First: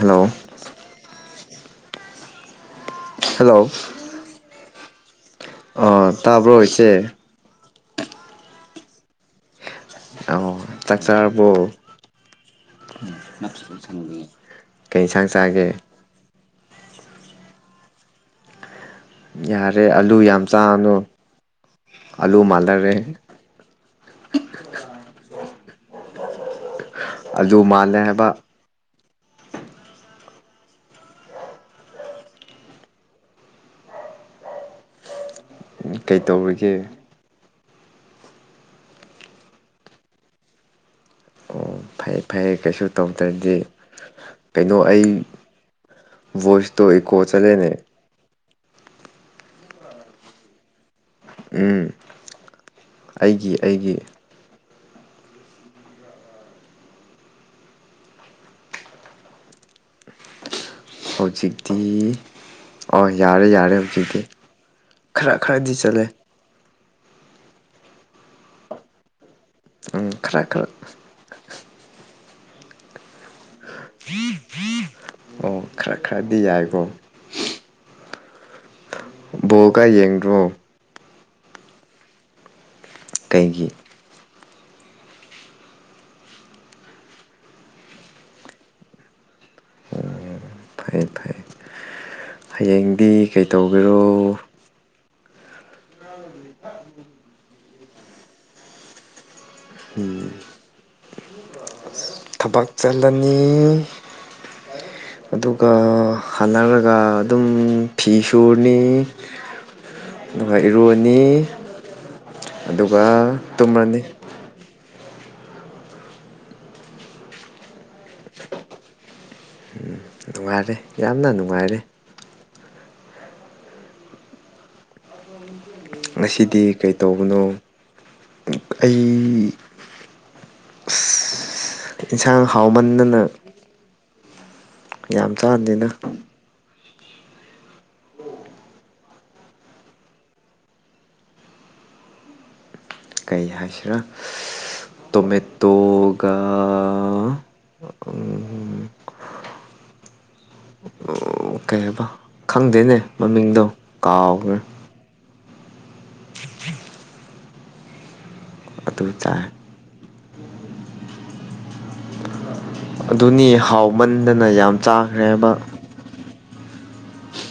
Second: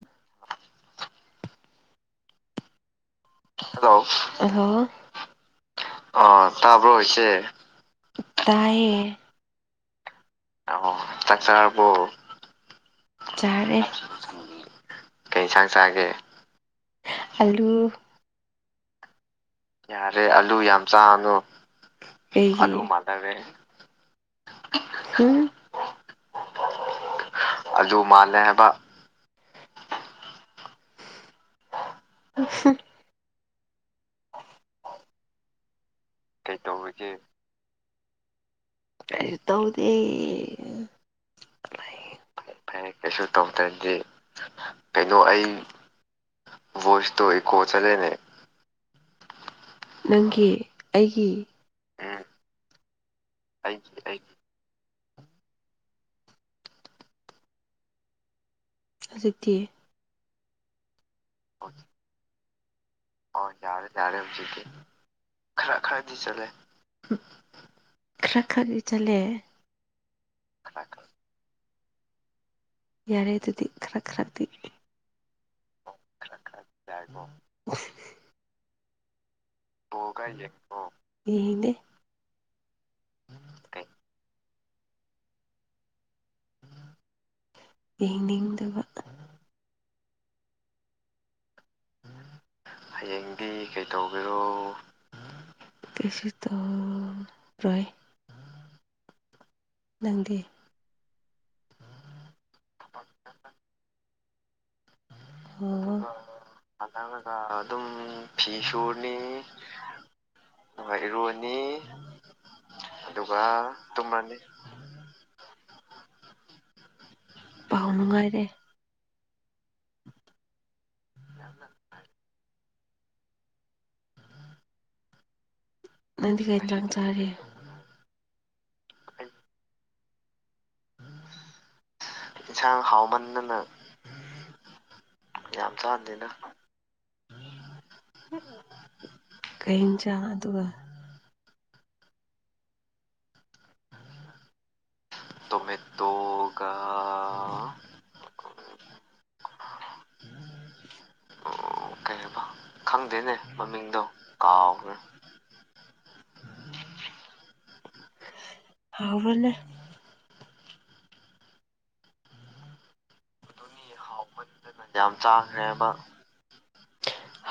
hello hello hello ꯑ ꯇꯥꯕ꯭ꯔꯣ ꯇꯕ꯭ꯔꯣ ꯏꯆꯦ ꯏꯁꯦ ꯇꯥꯏꯌꯦ ꯑ ꯇꯔꯕꯣ ꯆꯥꯛ ꯆꯥꯔꯕꯣ ꯆꯔꯦ ꯀꯩ ꯏꯟꯁꯥꯡ ꯀꯩꯟꯁꯥꯡ ꯆꯥꯒꯦ ꯑꯂꯨ ꯌꯥꯔꯦ ꯑꯂꯨ ꯌꯥꯝ ꯆꯥꯒꯅꯨ ꯑꯂꯨ ꯑꯩ [unintelligible] ꯍꯂ ꯃꯥꯜꯂꯔꯦ ꯃꯗꯔꯦ ꯑꯂꯨ ꯃꯥꯜꯂꯦ ꯍꯥꯏꯕ ꯍꯨꯝ [inaudible] ꯀꯩ ꯇꯧꯔꯤꯒꯦ ꯀꯩꯁꯨ ꯇꯧꯗꯦ ꯑꯣ ꯐꯩ ꯐꯔꯦ ꯐꯩ ꯐꯩꯌꯦ ꯀꯩꯁꯨ ꯇꯧꯗ꯭ꯔꯗꯤ ꯀꯩꯅꯣ ꯑꯩ ꯚꯣꯏꯁꯇꯣ ꯏꯀꯣ ꯆꯠꯂꯦꯅꯦ ꯅꯪꯒꯤ ꯑꯩꯒꯤ ꯎꯝ ꯑꯩꯒꯤ -ꯑꯩꯒꯤ ꯍꯧꯖꯤꯛꯇꯤ ꯍꯧꯖꯤꯛꯇꯤ ꯑ ꯌꯥꯔꯦ- ꯌꯥꯔꯦ ꯍꯧꯖꯤꯛꯇꯤ ꯈꯔ- ꯈꯔꯗꯤ ꯆꯠꯂꯦ ꯈꯔ-ꯈꯔꯗꯤ ꯆꯠꯂꯦ ꯎꯝ ꯈꯔ- ꯈꯔ ꯌꯥꯔꯦ ꯑꯗꯨꯗꯤ ꯈꯔ ꯈꯔꯗꯤ ꯑꯣ ꯈꯔ ꯈꯔꯗꯤ ꯌꯥꯏꯀꯣ [unintelligible] [unintelligible] ꯕꯣꯜ ꯀꯥ ꯌꯦꯡꯗ꯭ꯔꯣ ꯌꯦꯡꯗꯦ ꯀꯩꯒꯤ ꯌꯦꯡꯅꯤꯡꯗꯕ ꯐꯩ ꯐꯩ ꯍꯌꯦꯡꯗꯤ ꯀꯩꯇꯧꯒꯦꯔꯣ ꯀꯩꯁꯨ ꯇꯧꯔꯣꯏ ꯎꯝ ꯅꯪꯗꯤ ꯊꯕꯛ ꯆꯠꯂꯅꯤ ꯑꯗꯨꯒ ꯑꯣ ꯍꯜꯂꯛꯔꯒ ꯑꯗꯨꯝ ꯐꯤ ꯁꯨꯔꯅꯤ ꯑꯗꯨꯒ ꯏꯔꯨꯅꯤ ꯑꯗꯨꯒ ꯇꯨꯝꯔꯅꯤ ꯄꯥꯎ ꯅꯨꯡꯉꯥꯏꯔꯦ ꯎꯝ ꯅꯨꯡꯉꯥꯏꯔꯦ ꯌꯥꯝꯅ ꯅꯨꯡꯉꯥꯏꯔꯦ ꯅꯪꯗꯤ ꯀꯩ ꯉꯁꯤꯗꯤ ꯏꯟꯖꯥꯡ ꯆꯥꯔꯦ ꯀꯩꯇꯧꯕꯅꯣ ꯑꯩ ꯑꯁ ꯏꯟꯁꯥꯡ ꯍꯥꯎꯃꯟꯗꯅ ꯌꯥꯝ ꯆꯥꯟꯗꯦꯅ ꯀꯩ ꯏꯟꯆꯥꯡ ꯑꯗꯨꯒ ꯀꯩ ꯍꯥꯏꯁꯤꯔꯥ ꯇꯣꯃꯦꯇꯣꯒ ꯎꯝ ꯑꯣ ꯀꯩ ꯍꯥꯏꯕ ꯈꯪꯗꯦꯅꯦ ꯃꯃꯤꯡꯗꯣ ꯀꯥꯎꯒ꯭ꯔꯦ [inaudible] ꯑꯗꯨ ꯆꯥꯏ ꯐꯥꯎꯕꯅ ꯑꯗꯨꯅꯤ ꯍꯥꯎꯃꯟꯗꯅ ꯌꯥꯝ ꯆꯥꯈ꯭ꯔꯦꯕ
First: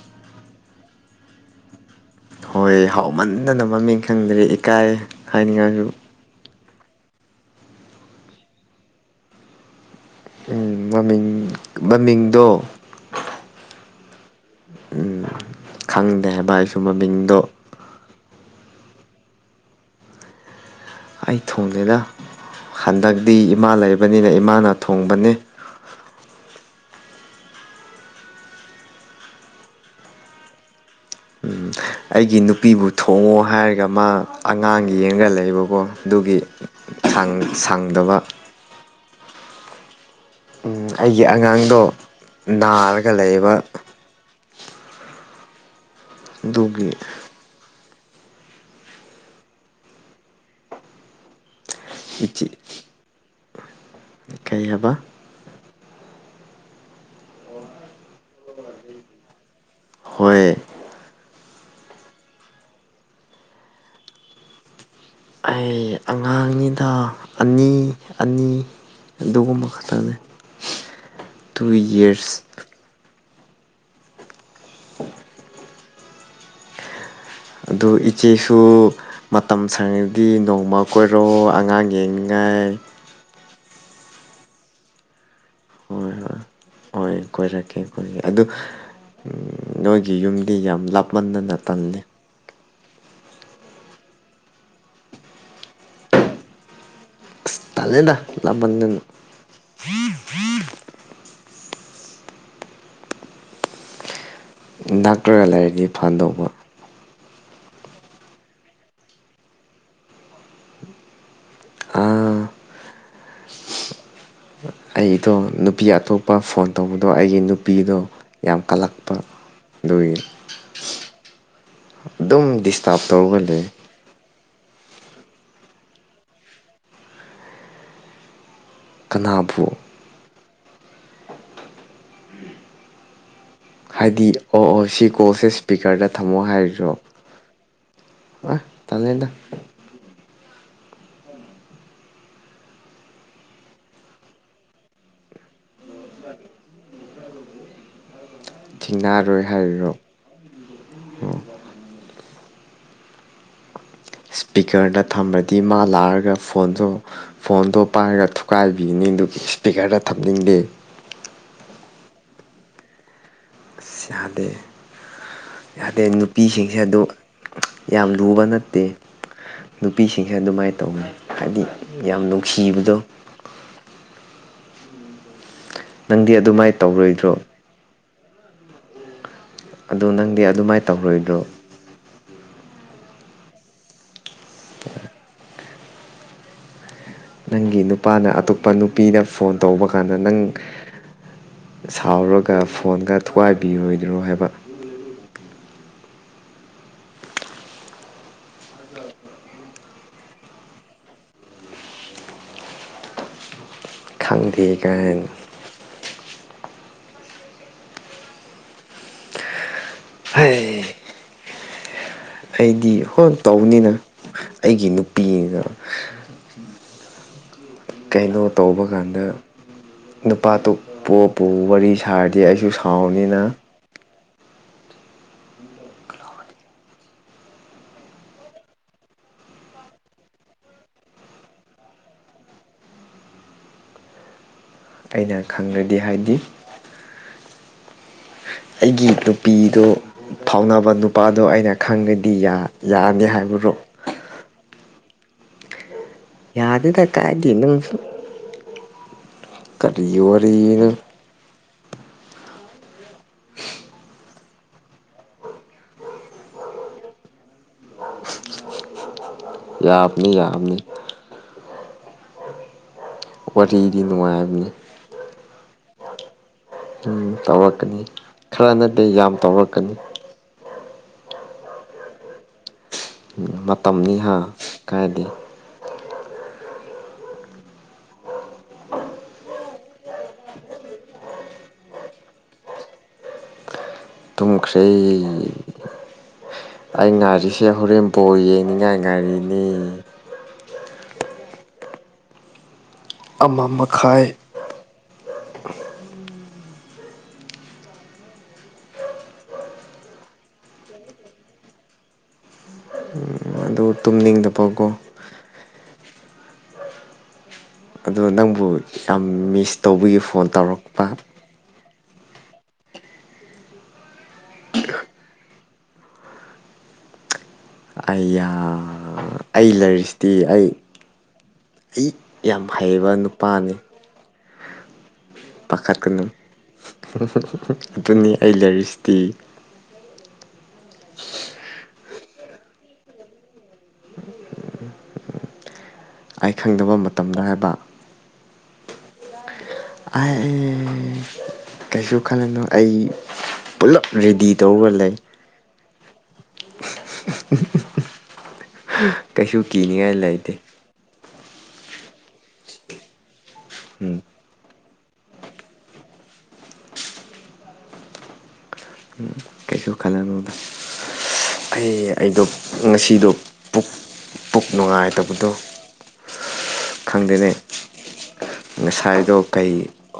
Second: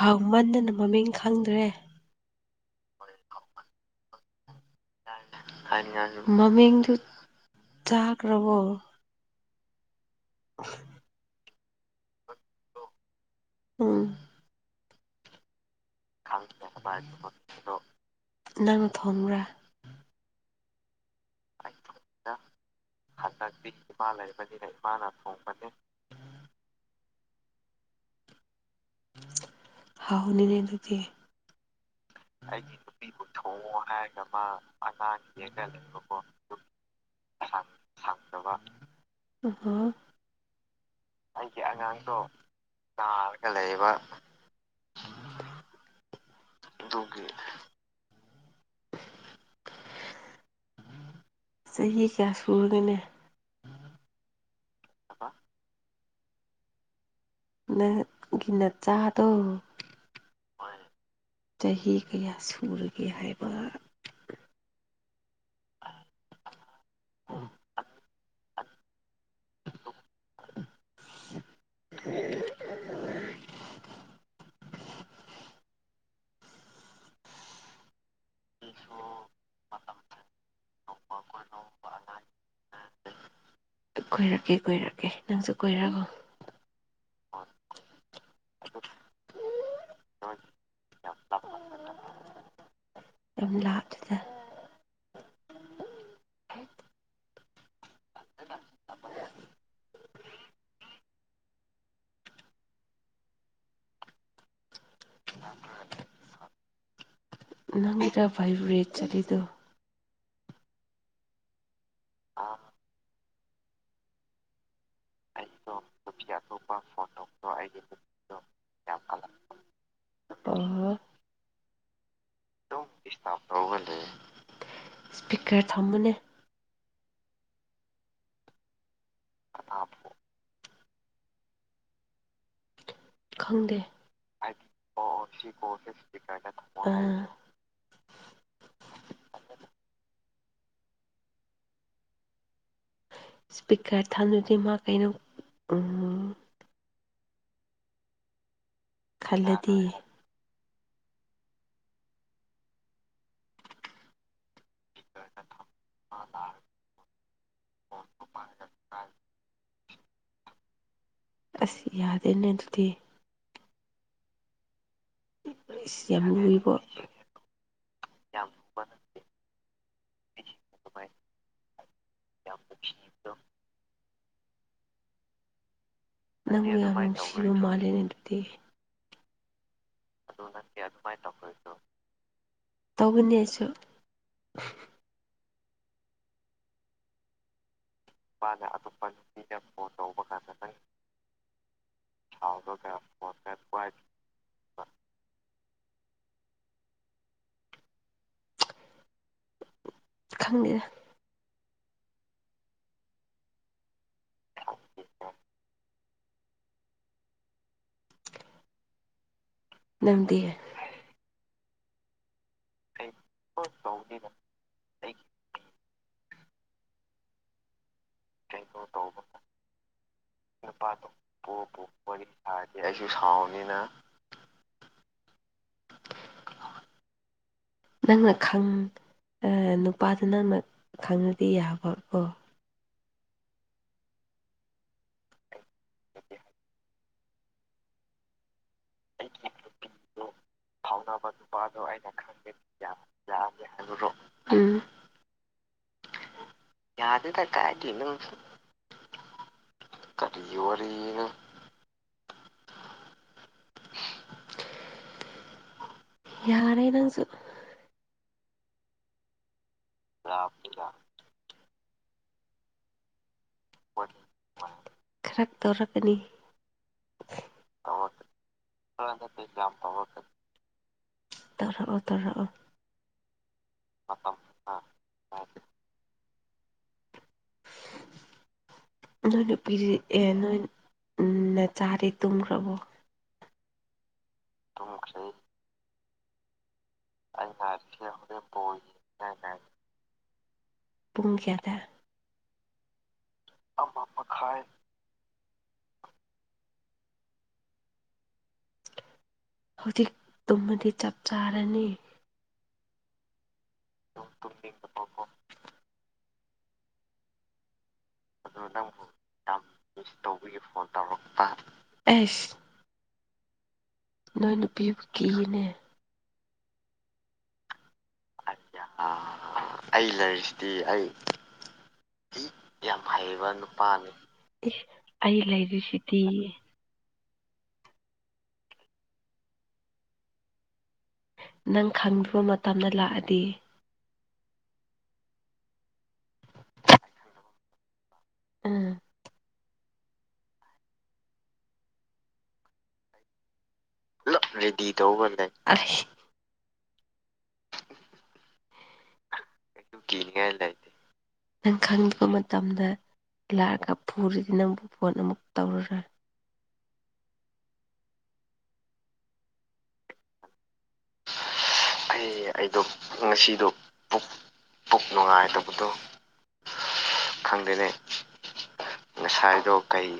ꯍꯥꯎꯃꯟꯗꯅ ꯃꯃꯤꯡ ꯈꯪꯗ꯭ꯔꯦ ꯍꯣꯏ ꯍꯥꯎꯃꯟꯗꯅ ꯃꯃꯤꯡ ꯈꯪꯗ꯭ꯔꯤ ꯏꯀꯥꯏ ꯍꯥꯏꯅꯤꯡꯉꯥꯏꯁꯨ ꯃꯃꯤꯡꯗꯨ ꯆꯥꯒ꯭ꯔꯥꯕꯣ ꯎꯝ ꯃꯃꯤꯡ ꯃꯃꯤꯡꯗꯣ ꯎꯝ ꯎꯝ ꯈꯪꯗꯦ ꯍꯥꯏꯕ ꯑꯩꯁꯨ ꯃꯃꯤꯡꯗꯣ ꯅꯪꯅ ꯊꯣꯡꯕ꯭ꯔꯥ ꯑꯩ ꯊꯣꯡꯗꯦꯗ ꯍꯟꯗꯛ ꯗꯛꯇꯤ ꯏꯃꯥ ꯂꯩꯕꯒꯤ ꯃꯥꯅ ꯊꯣꯡꯕꯅꯦ ꯍꯥꯎꯅꯤꯅꯦ ꯑꯗꯨꯗꯤ ꯑꯩꯒꯤ ꯅꯨꯄꯤꯕꯨ ꯊꯣꯡꯉꯣ ꯍꯥꯏꯔꯒ ꯃꯥ ꯑꯉꯥꯡ ꯌꯦꯡꯒ ꯂꯩꯕꯀꯣ ꯑꯗꯨꯒꯤ ꯁꯥꯡꯗꯕ [unintelligible] ꯎꯝ ꯑꯩꯒꯤ ꯑꯉꯥꯡꯗꯣ ꯅꯥꯔꯒ ꯂꯩꯌꯦꯕ ꯗꯨꯒꯤ ꯆꯍꯤ ꯀꯌꯥ ꯏꯆꯦ ꯁꯨꯔꯒꯅꯦ ꯀꯩ ꯍꯥꯕ ꯅꯪꯒꯤ ꯅꯆꯥꯥꯗꯣ ꯍꯣꯏ ꯆꯍꯤ ꯀꯌꯥ ꯁꯨꯔꯒꯦ ꯍꯥꯏꯕ ꯑꯩ ꯑꯉꯥꯡꯅꯤꯗ ꯑꯅꯤ ꯑꯅꯤ ꯑꯗꯨꯒꯨꯝꯕ ꯈꯛꯇꯪꯅꯦ ꯇꯨ ꯏꯌꯔꯁ [unintelligible] ꯑꯗꯨ ꯏꯆꯦꯁꯨ ꯃꯇꯝ ꯁꯪꯉꯗꯤ ꯅꯣꯡꯃ ꯀꯣꯏꯔꯛꯑꯣ ꯑꯉꯥꯡ ꯌꯦꯡꯅꯉꯥꯏ ꯀꯣꯏꯔꯛꯀꯦ ꯀꯣꯏꯔꯛꯀꯦ ꯅꯪꯁꯨ ꯀꯣꯏꯔꯛꯑꯣ ꯍꯣꯏ ꯍꯣꯏ ꯍꯣꯏ ꯀꯣꯏꯔꯛꯀꯦ ꯀꯣꯏꯔꯛꯀꯦ ꯑꯗꯨ ꯅꯣꯏꯒꯤ ꯌꯨꯝꯗꯤ ꯌꯥꯝ ꯂꯥꯞꯃꯟꯗꯅ ꯇꯜꯂꯦ ꯌꯥꯝ ꯂꯥꯞꯇꯦꯗ ꯑꯁ ꯇꯜꯂꯦꯗ ꯂꯥꯞꯃꯟꯗꯅ ꯅꯛꯀ꯭ꯔ ꯂꯧꯗꯤ ꯐꯗꯧꯕ ꯅꯪꯒꯤꯗ ꯚꯥꯏꯕ꯭ꯔꯦꯠ ꯆꯠꯂꯤꯗꯣ ꯑꯥ ꯑꯩꯗꯣ ꯅꯨꯄꯤ ꯑꯇꯣꯞꯄ ꯐꯣꯟ ꯇꯧꯕꯗꯣ ꯑꯩꯒꯤ ꯅꯨꯄꯤꯗꯣ ꯌꯥꯝ ꯀꯜꯂꯛꯄ ꯑꯗꯨꯏꯒꯤ ꯑꯣ ꯑꯗꯨꯝ ꯗꯤꯁꯇꯥꯔꯕ ꯇꯧꯔꯒ ꯂꯩꯌꯦ ꯁ꯭ꯄꯤꯀꯔ ꯊꯝꯃꯨꯅꯦ ꯀꯅꯥꯕꯨ ꯈꯪꯗꯦ ꯍꯥꯏꯗꯤ ꯑꯣ ꯑꯣ ꯁꯤ ꯀꯣꯜꯁꯦ ꯏꯁꯄꯤꯀꯔꯗ ꯊꯝꯃꯣ ꯍꯥꯏꯔꯤꯔꯣ ꯑꯥ ꯍꯣꯏ ꯇꯜꯂꯦꯗ ꯏꯁꯄꯤꯀꯔ ꯊꯟꯗ꯭ꯔꯗꯤ ꯃꯥ ꯀꯩꯅꯣ ꯊꯦꯡꯅꯔꯣꯏ ꯈꯜꯂꯗꯤ ꯍꯥꯏꯔꯤꯔꯣ ꯁ꯭ꯄꯤꯀꯔꯗ ꯊꯝꯃꯗꯤ ꯃꯥ ꯂꯥꯛꯔꯒ ꯐꯣꯟꯗꯣ ꯐꯣꯟꯗꯣ ꯄꯥꯏꯔꯒ ꯊꯨꯀꯥꯏꯕꯤꯒꯅꯤ ꯑꯗꯨꯒꯤ ꯏꯁꯄꯤꯀꯔꯗ ꯁ꯭ꯄꯤꯀꯔꯗ ꯊꯝꯅꯤꯡꯗꯦ ꯑꯁ ꯌꯥꯗꯦꯅꯦ ꯑꯗꯨꯗꯤ ꯑꯁ ꯌꯥꯗꯦ ꯌꯥꯗꯦ ꯏꯁ ꯌꯥꯝ ꯂꯨꯏꯕꯣ ꯅꯨꯄꯤꯁꯤꯡꯁꯦ ꯑꯗꯨ ꯌꯥꯝ ꯂꯨꯕ ꯅꯠꯇꯦ ꯅꯨꯄꯤꯁꯤꯡꯁꯦ ꯑꯗꯨꯃꯥꯏꯅ ꯇꯧꯕ꯭ꯔ ꯍꯥꯏꯗꯤ ꯌꯥꯝ ꯅꯨꯡꯁꯤꯕꯗꯣ ꯅꯪꯗꯤ ꯅꯪꯕꯨ ꯑꯗꯨꯃꯥꯏꯅ ꯌꯥꯝ ꯇꯧꯔꯣꯏꯗ꯭ꯔꯣ ꯅꯨꯡꯁꯤꯕ ꯃꯥꯜꯂꯦꯅꯦ ꯑꯗꯨꯗꯤ ꯑꯗꯣ ꯅꯪꯗꯤ ꯑꯗꯨꯃꯥꯏ ꯇꯧꯔꯣꯏꯗ꯭ꯔꯣ ꯇꯧꯒꯅꯤ ꯑꯩꯁꯨ ꯅꯪꯒꯤ ꯅꯨꯄꯥꯅ ꯑꯇꯣꯞꯄ ꯅꯨꯄꯤꯗ ꯐꯣꯟ ꯇꯧꯕ ꯀꯥꯟꯗ ꯅꯪ ꯁꯥꯎꯔꯒ ꯐꯣꯟꯒ ꯊꯨꯒꯥꯏꯕꯤꯔꯣꯏꯗ꯭ꯔꯣ ꯍꯥꯏꯕ ꯈꯪꯗꯦꯗ ꯈꯪꯗꯦ ꯒꯥꯏꯅ ꯅꯪꯗꯤ ꯍꯥꯏ ꯑꯩꯗꯤ ꯍꯣꯜ ꯇꯧꯕꯅꯤꯅ ꯑꯩꯒꯤ ꯅꯨꯄꯤꯅ ꯀꯩꯅꯣ ꯇꯧꯕ ꯀꯥꯟꯗ ꯅꯨꯄꯥ ꯑꯇꯣꯞ ꯄꯣ ꯄꯨ ꯋꯥꯔꯤ ꯁꯥꯔꯗꯤ ꯑꯩꯁꯨ ꯁꯥꯎꯅꯦꯅ [unintelligible] ꯅꯪꯅ ꯈꯪ ꯑꯥ ꯅꯨꯄꯥꯗꯨ ꯅꯪꯅ ꯈꯪꯉꯗꯤ ꯌꯥꯕ ꯀꯣ ꯑꯩꯅ ꯈꯪꯔꯥꯗꯤ ꯍꯥꯏꯗꯤ ꯑꯩꯒꯤ ꯅꯨꯄꯤꯗꯣ ꯐꯥꯎꯅꯕ ꯅꯨꯄꯥꯗꯣ ꯑꯩꯅ ꯈꯪꯒꯗꯤ ꯌꯥ ꯌꯥꯅꯤ ꯍꯥꯏꯕꯔꯣ ꯎꯝ ꯌꯥꯗꯦꯗ ꯀꯥꯏꯗꯤ ꯅꯪꯁꯨ ꯀꯔꯤ ꯋꯥꯔꯤꯅꯣ ꯌꯥꯔꯦ ꯅꯪꯁꯨ ꯌꯥꯕꯅꯤ -ꯌꯥꯕꯅꯤ ꯋꯥꯔꯤꯗꯤ ꯅꯨꯡꯉꯥꯏꯕꯅꯤ ꯈꯔꯛ ꯇꯧꯔꯛꯀꯅꯤ ꯎꯝ ꯇꯧꯔꯛꯀꯅꯤ ꯈꯔ ꯅꯇꯦ ꯌꯥꯝ ꯇꯧꯔꯛꯀꯅꯤ ꯇꯧꯔꯛꯑꯣ ꯇꯧꯔꯛꯑꯣ ꯎꯝ ꯃꯇꯝꯅꯤ ꯍꯥ ꯀꯥꯏꯗꯦ ꯑꯣ [unintelligible] ꯅꯣꯏ ꯅꯨꯄꯤꯔꯤ ꯑꯦ ꯅꯣꯏ ꯎꯝ ꯅꯆꯥꯗꯤ ꯇꯨꯝꯈ꯭ꯔꯕꯣ ꯇꯨꯝꯈ꯭ꯔꯦ ꯑꯩ ꯉꯥꯔꯤꯁꯦ ꯍꯣꯔꯦꯟ ꯕꯣꯜ ꯌꯦꯡꯅꯤꯡꯉꯥꯏ ꯉꯥꯏꯔꯤꯅꯤ ꯄꯨꯡ ꯀꯌꯥꯗ ꯑꯃ ꯃꯈꯥꯏ ꯍꯧꯖꯤꯛ ꯇꯨꯝꯃꯗꯤ ꯆꯞ ꯆꯥꯔꯅꯤ ꯎꯝ ꯇꯨ ꯌ ꯇꯨꯝ ꯆꯄꯣꯛꯄ [unintelligible] ꯑꯗꯨꯅ ꯅꯪꯕꯨ ꯌꯥꯝ ꯃꯤꯁ ꯇꯧꯕꯒꯤ ꯐꯣꯟ ꯇꯧꯔꯛꯄ ꯑꯩꯁ ꯅꯣꯏ ꯅꯨꯄꯤꯕꯨ ꯀꯤꯌꯦꯅꯦ ꯑꯩꯌꯥ ꯑꯌꯥ ꯑꯩ ꯂꯩꯔꯤꯁꯤꯗꯤ ꯑꯩ ꯑꯩ ꯌꯥꯝ ꯐꯩꯌꯦꯕ ꯅꯨꯄꯥꯅꯤ ꯑꯦ ꯑꯩ ꯂꯩꯔꯤꯁꯤꯗꯤ ꯄꯥꯈꯠꯀꯅꯨ ꯌꯦ ꯑꯗꯨꯅꯤ ꯑꯩ ꯂꯩꯔꯤꯁꯤꯗꯤ ꯅꯪ ꯈꯪꯗꯔꯣ ꯃꯇꯝꯅ ꯂꯥꯛꯑꯗꯤ ꯑꯩ ꯈꯪꯗꯕ ꯃꯇꯝꯗ ꯍꯥꯏꯕ ꯎꯝ ꯑꯥꯏꯑꯦ ꯀꯩꯁꯨ ꯈꯜꯂꯨꯅꯨ ꯑꯩ ꯄꯨꯂꯞ ꯔꯦꯗꯤ ꯇꯧꯔꯒ ꯂꯩ ꯑꯍꯦ ꯍꯥ ꯀꯤꯅꯤꯡꯉꯥꯏ ꯂꯩꯇꯦ ꯅꯪ ꯈꯪꯗꯕ ꯃꯇꯝꯗ ꯂꯥꯛꯑꯒ ꯎꯝ ꯐꯨꯔꯤꯗꯤ ꯅꯪꯕꯨ ꯐꯣꯟ ꯑꯃꯨꯛ ꯇꯧꯔꯔꯣꯏ ꯀꯩꯁꯨ ꯈꯜꯂꯨꯅꯨꯗ ꯑꯩ ꯑꯩꯗꯣ ꯉꯁꯤꯗꯣ ꯄꯨꯛ- ꯄꯨꯛ ꯅꯨꯡꯉꯥꯏꯇꯕꯗꯣ ꯈꯪꯗꯦꯅꯦ ꯉꯁꯥꯏꯗꯣ ꯀꯩ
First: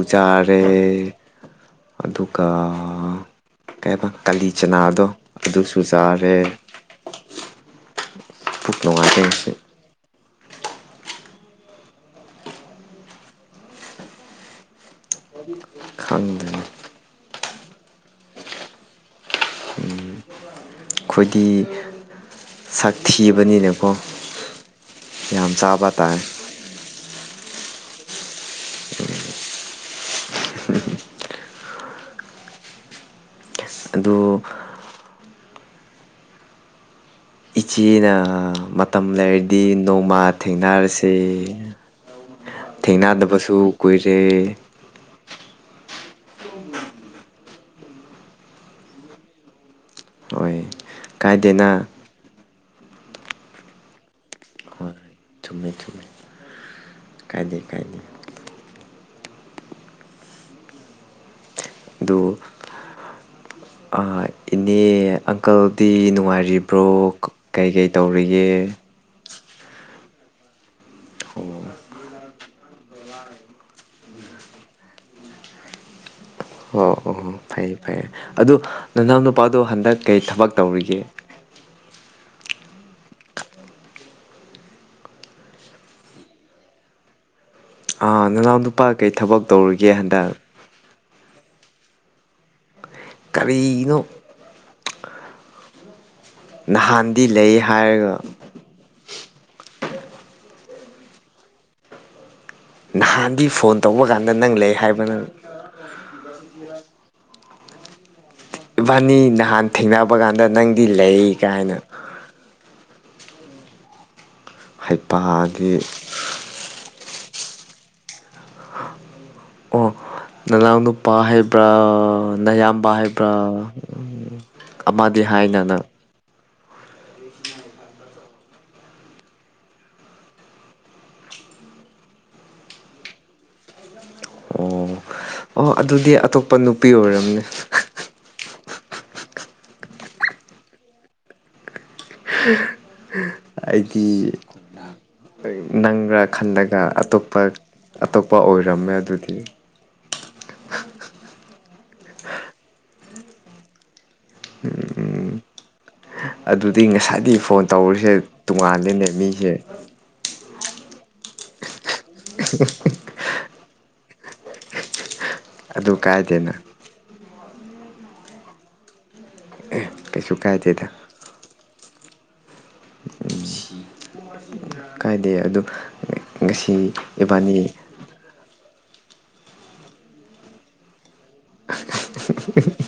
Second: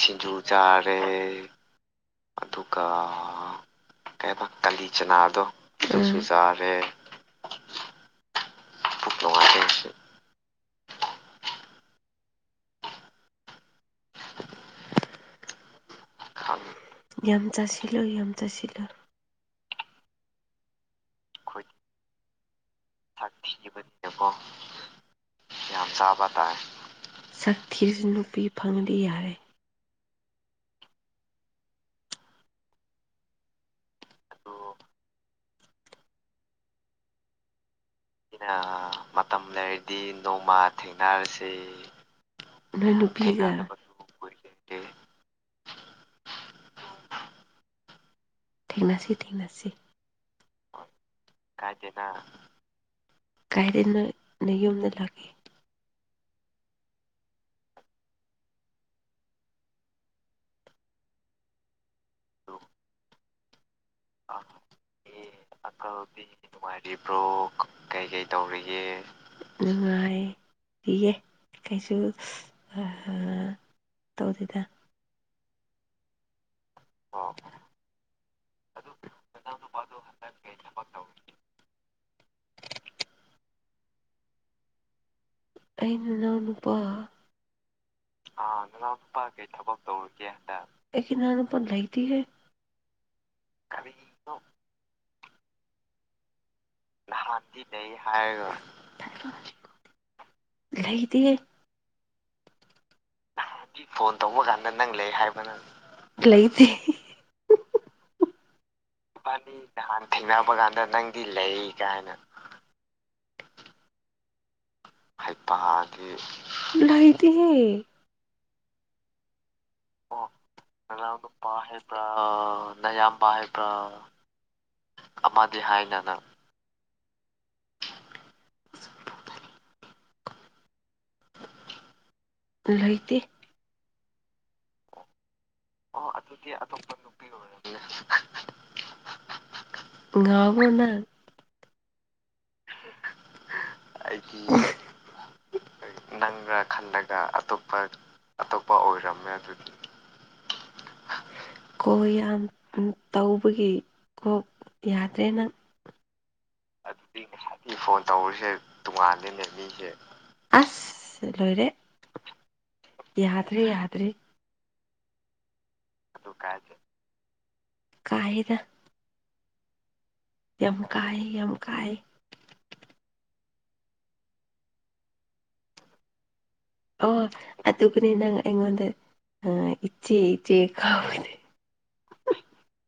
ꯁꯤꯡꯖꯨ ꯆꯥꯔꯦ ꯑꯗꯨꯒ ꯀꯩ ꯍꯥꯏꯕ ꯀꯥꯂꯤ ꯆꯅꯥꯗꯣ ꯑꯗꯨꯁꯨ ꯆꯥꯔꯦ ꯅꯨꯉꯥꯏꯔꯦ ꯉꯁꯤ [unintelligible] ꯈꯪꯗꯦꯅꯦ ꯌꯥꯝ ꯆꯥꯁꯤꯜꯂꯣ ꯌꯥꯝ ꯆꯥꯁꯤꯜꯂꯣ ꯈꯣꯏꯗꯤ ꯁꯛ ꯊꯤꯕꯅꯤꯅ ꯀꯣ ꯌꯥꯝ ꯆꯥꯕ ꯇꯥꯏ ꯁꯛ ꯊꯤꯔꯁꯨ ꯅꯨꯄꯤ ꯐꯪꯗꯤ ꯌꯥꯔꯦ ꯑꯗꯣ ꯏꯆꯦꯅ ꯃꯇꯝ ꯂꯩꯔꯗꯤ ꯅꯣꯡꯃ ꯊꯦꯡꯅꯔꯁꯦ ꯅꯣꯏ ꯅꯨꯄꯤꯒ ꯊꯦꯡꯅꯗꯕꯁꯨ ꯀꯨꯏꯔꯦ ꯊꯦꯡꯅꯁꯤ ꯊꯦꯡꯅꯁꯤ ꯍꯣꯏ ꯀꯥꯏꯗꯦꯅ ꯀꯥꯏꯗꯦ ꯅꯣꯏ ꯅꯌꯨꯝꯗ ꯂꯥꯛꯒꯦ ꯊꯨꯝꯃꯦ ꯊꯨꯝꯃꯦ ꯀꯥꯏꯗꯦ ꯀꯥꯏꯗꯦ ꯑꯗꯨ ꯅꯣ ꯑꯥ ꯑꯦ ꯑꯪꯀꯜꯕꯤ ꯅꯨꯡꯉꯥꯏꯔꯤꯕ꯭ꯔꯣ ꯀꯩꯀꯩ ꯇꯧꯔꯤꯒꯦ ꯅꯨꯡꯉꯥꯏꯔꯤꯌꯦ ꯑꯣ ꯀꯩꯁꯨ ꯑꯥ ꯇꯧꯗꯦꯗ ꯑꯣ ꯑꯥ ꯑꯣ ꯐꯩ ꯐꯩ ꯑꯗꯣ ꯅꯅꯥꯎ ꯅꯨꯄꯥꯗꯣ ꯍꯟꯗꯛ ꯀꯩ ꯊꯕꯛ ꯇꯧꯔꯤꯒꯦ ꯑꯩ ꯅꯅꯥꯎ ꯅꯨꯄꯥ ꯑꯥ ꯅꯅꯥꯎ ꯅꯨꯄꯥ ꯀꯔꯤ ꯊꯕꯛ ꯇꯧꯔꯨꯒꯦ ꯍꯟꯗꯛ ꯑꯩꯒꯤ ꯏꯅꯥꯎ ꯅꯨꯄꯥ ꯂꯩꯇꯦꯍꯦ ꯀꯔꯤꯅꯣ ꯅꯍꯥꯟꯗꯤ ꯂꯩ ꯍꯥꯏꯔꯒ ꯂꯩꯇꯦꯍꯦ ꯅꯍꯥꯟꯗꯤ ꯐꯣꯟ ꯇꯧꯕ ꯀꯥꯟꯗ ꯅꯪ ꯂꯩ ꯍꯥꯏꯕꯅ ꯂꯩꯇꯦ ꯏꯕꯥꯅꯤ ꯅꯍꯥꯟ ꯊꯦꯡꯅꯕ ꯀꯥꯟꯗ ꯅꯪꯗꯤ ꯂꯩ ꯀꯥꯏꯅ ꯀꯥꯏꯅ ꯍꯥꯏ ꯍꯩꯄꯥꯗꯤ ꯂꯩꯇꯦꯍꯦ ꯑꯣ ꯅꯅꯥꯎ ꯅꯨꯄꯥ ꯍꯥꯏꯕ꯭ꯔꯥ ꯅꯌꯥꯝꯕ ꯍꯥꯏꯕ꯭ꯔꯥ ꯑꯃꯗꯤ ꯍꯥꯏꯅ ꯅꯪ ꯂꯩꯇꯦ ꯑꯣ ꯑꯣ ꯑꯗꯨꯗꯤ ꯑꯇꯣꯞꯄ ꯅꯨꯄꯤ ꯑꯣꯏꯔꯝꯅꯦ ꯉꯥꯎꯕ꯭ꯔꯣ ꯅꯪ ꯑꯩꯗꯤ ꯅꯪꯔꯥ ꯈꯜꯂꯒ ꯑꯇꯣꯞꯄ ꯑꯇꯣꯞꯄ ꯑꯣꯏꯔꯝꯃꯦ ꯑꯗꯨꯗꯤ ꯀꯣꯜ ꯌꯥꯝ ꯇꯧꯕꯒꯤ ꯀꯣꯛ ꯌꯥꯗ꯭ꯔꯦ ꯅꯪ ꯑꯗꯨꯗꯤ ꯉꯥꯏꯁꯥꯏꯗꯩ ꯐꯣꯟ ꯇꯧꯔꯤꯁꯦ ꯇꯣꯡꯉꯥꯜꯂꯦꯅꯦ ꯃꯤꯁꯦ ꯑꯁ ꯂꯣꯏꯔꯦ [unintelligible] ꯌꯥꯗ꯭ꯔꯤ ꯌꯥꯗ꯭ꯔꯤ ꯑꯗꯨ ꯑꯗꯣ ꯀꯥꯏꯗꯦꯅ ꯀꯥꯏꯗꯦ ꯀꯥꯏꯌꯦꯗ ꯀꯩꯁꯨ ꯌꯥꯝ ꯀꯥꯏꯗꯦꯗ ꯀꯥꯏ ꯌꯥꯝ ꯀꯥꯏ [unintelligible] ꯀꯥꯏꯗꯦ ꯑꯗꯨ ꯉꯁꯤ ꯑꯣ ꯏꯕꯥꯅꯤ ꯑꯗꯨꯕꯨꯗꯤ ꯅꯪ ꯑꯩꯉꯣꯟꯗ ꯑ ꯏꯆꯦ ꯏꯆꯦ ꯀꯥꯎ [unintelligible]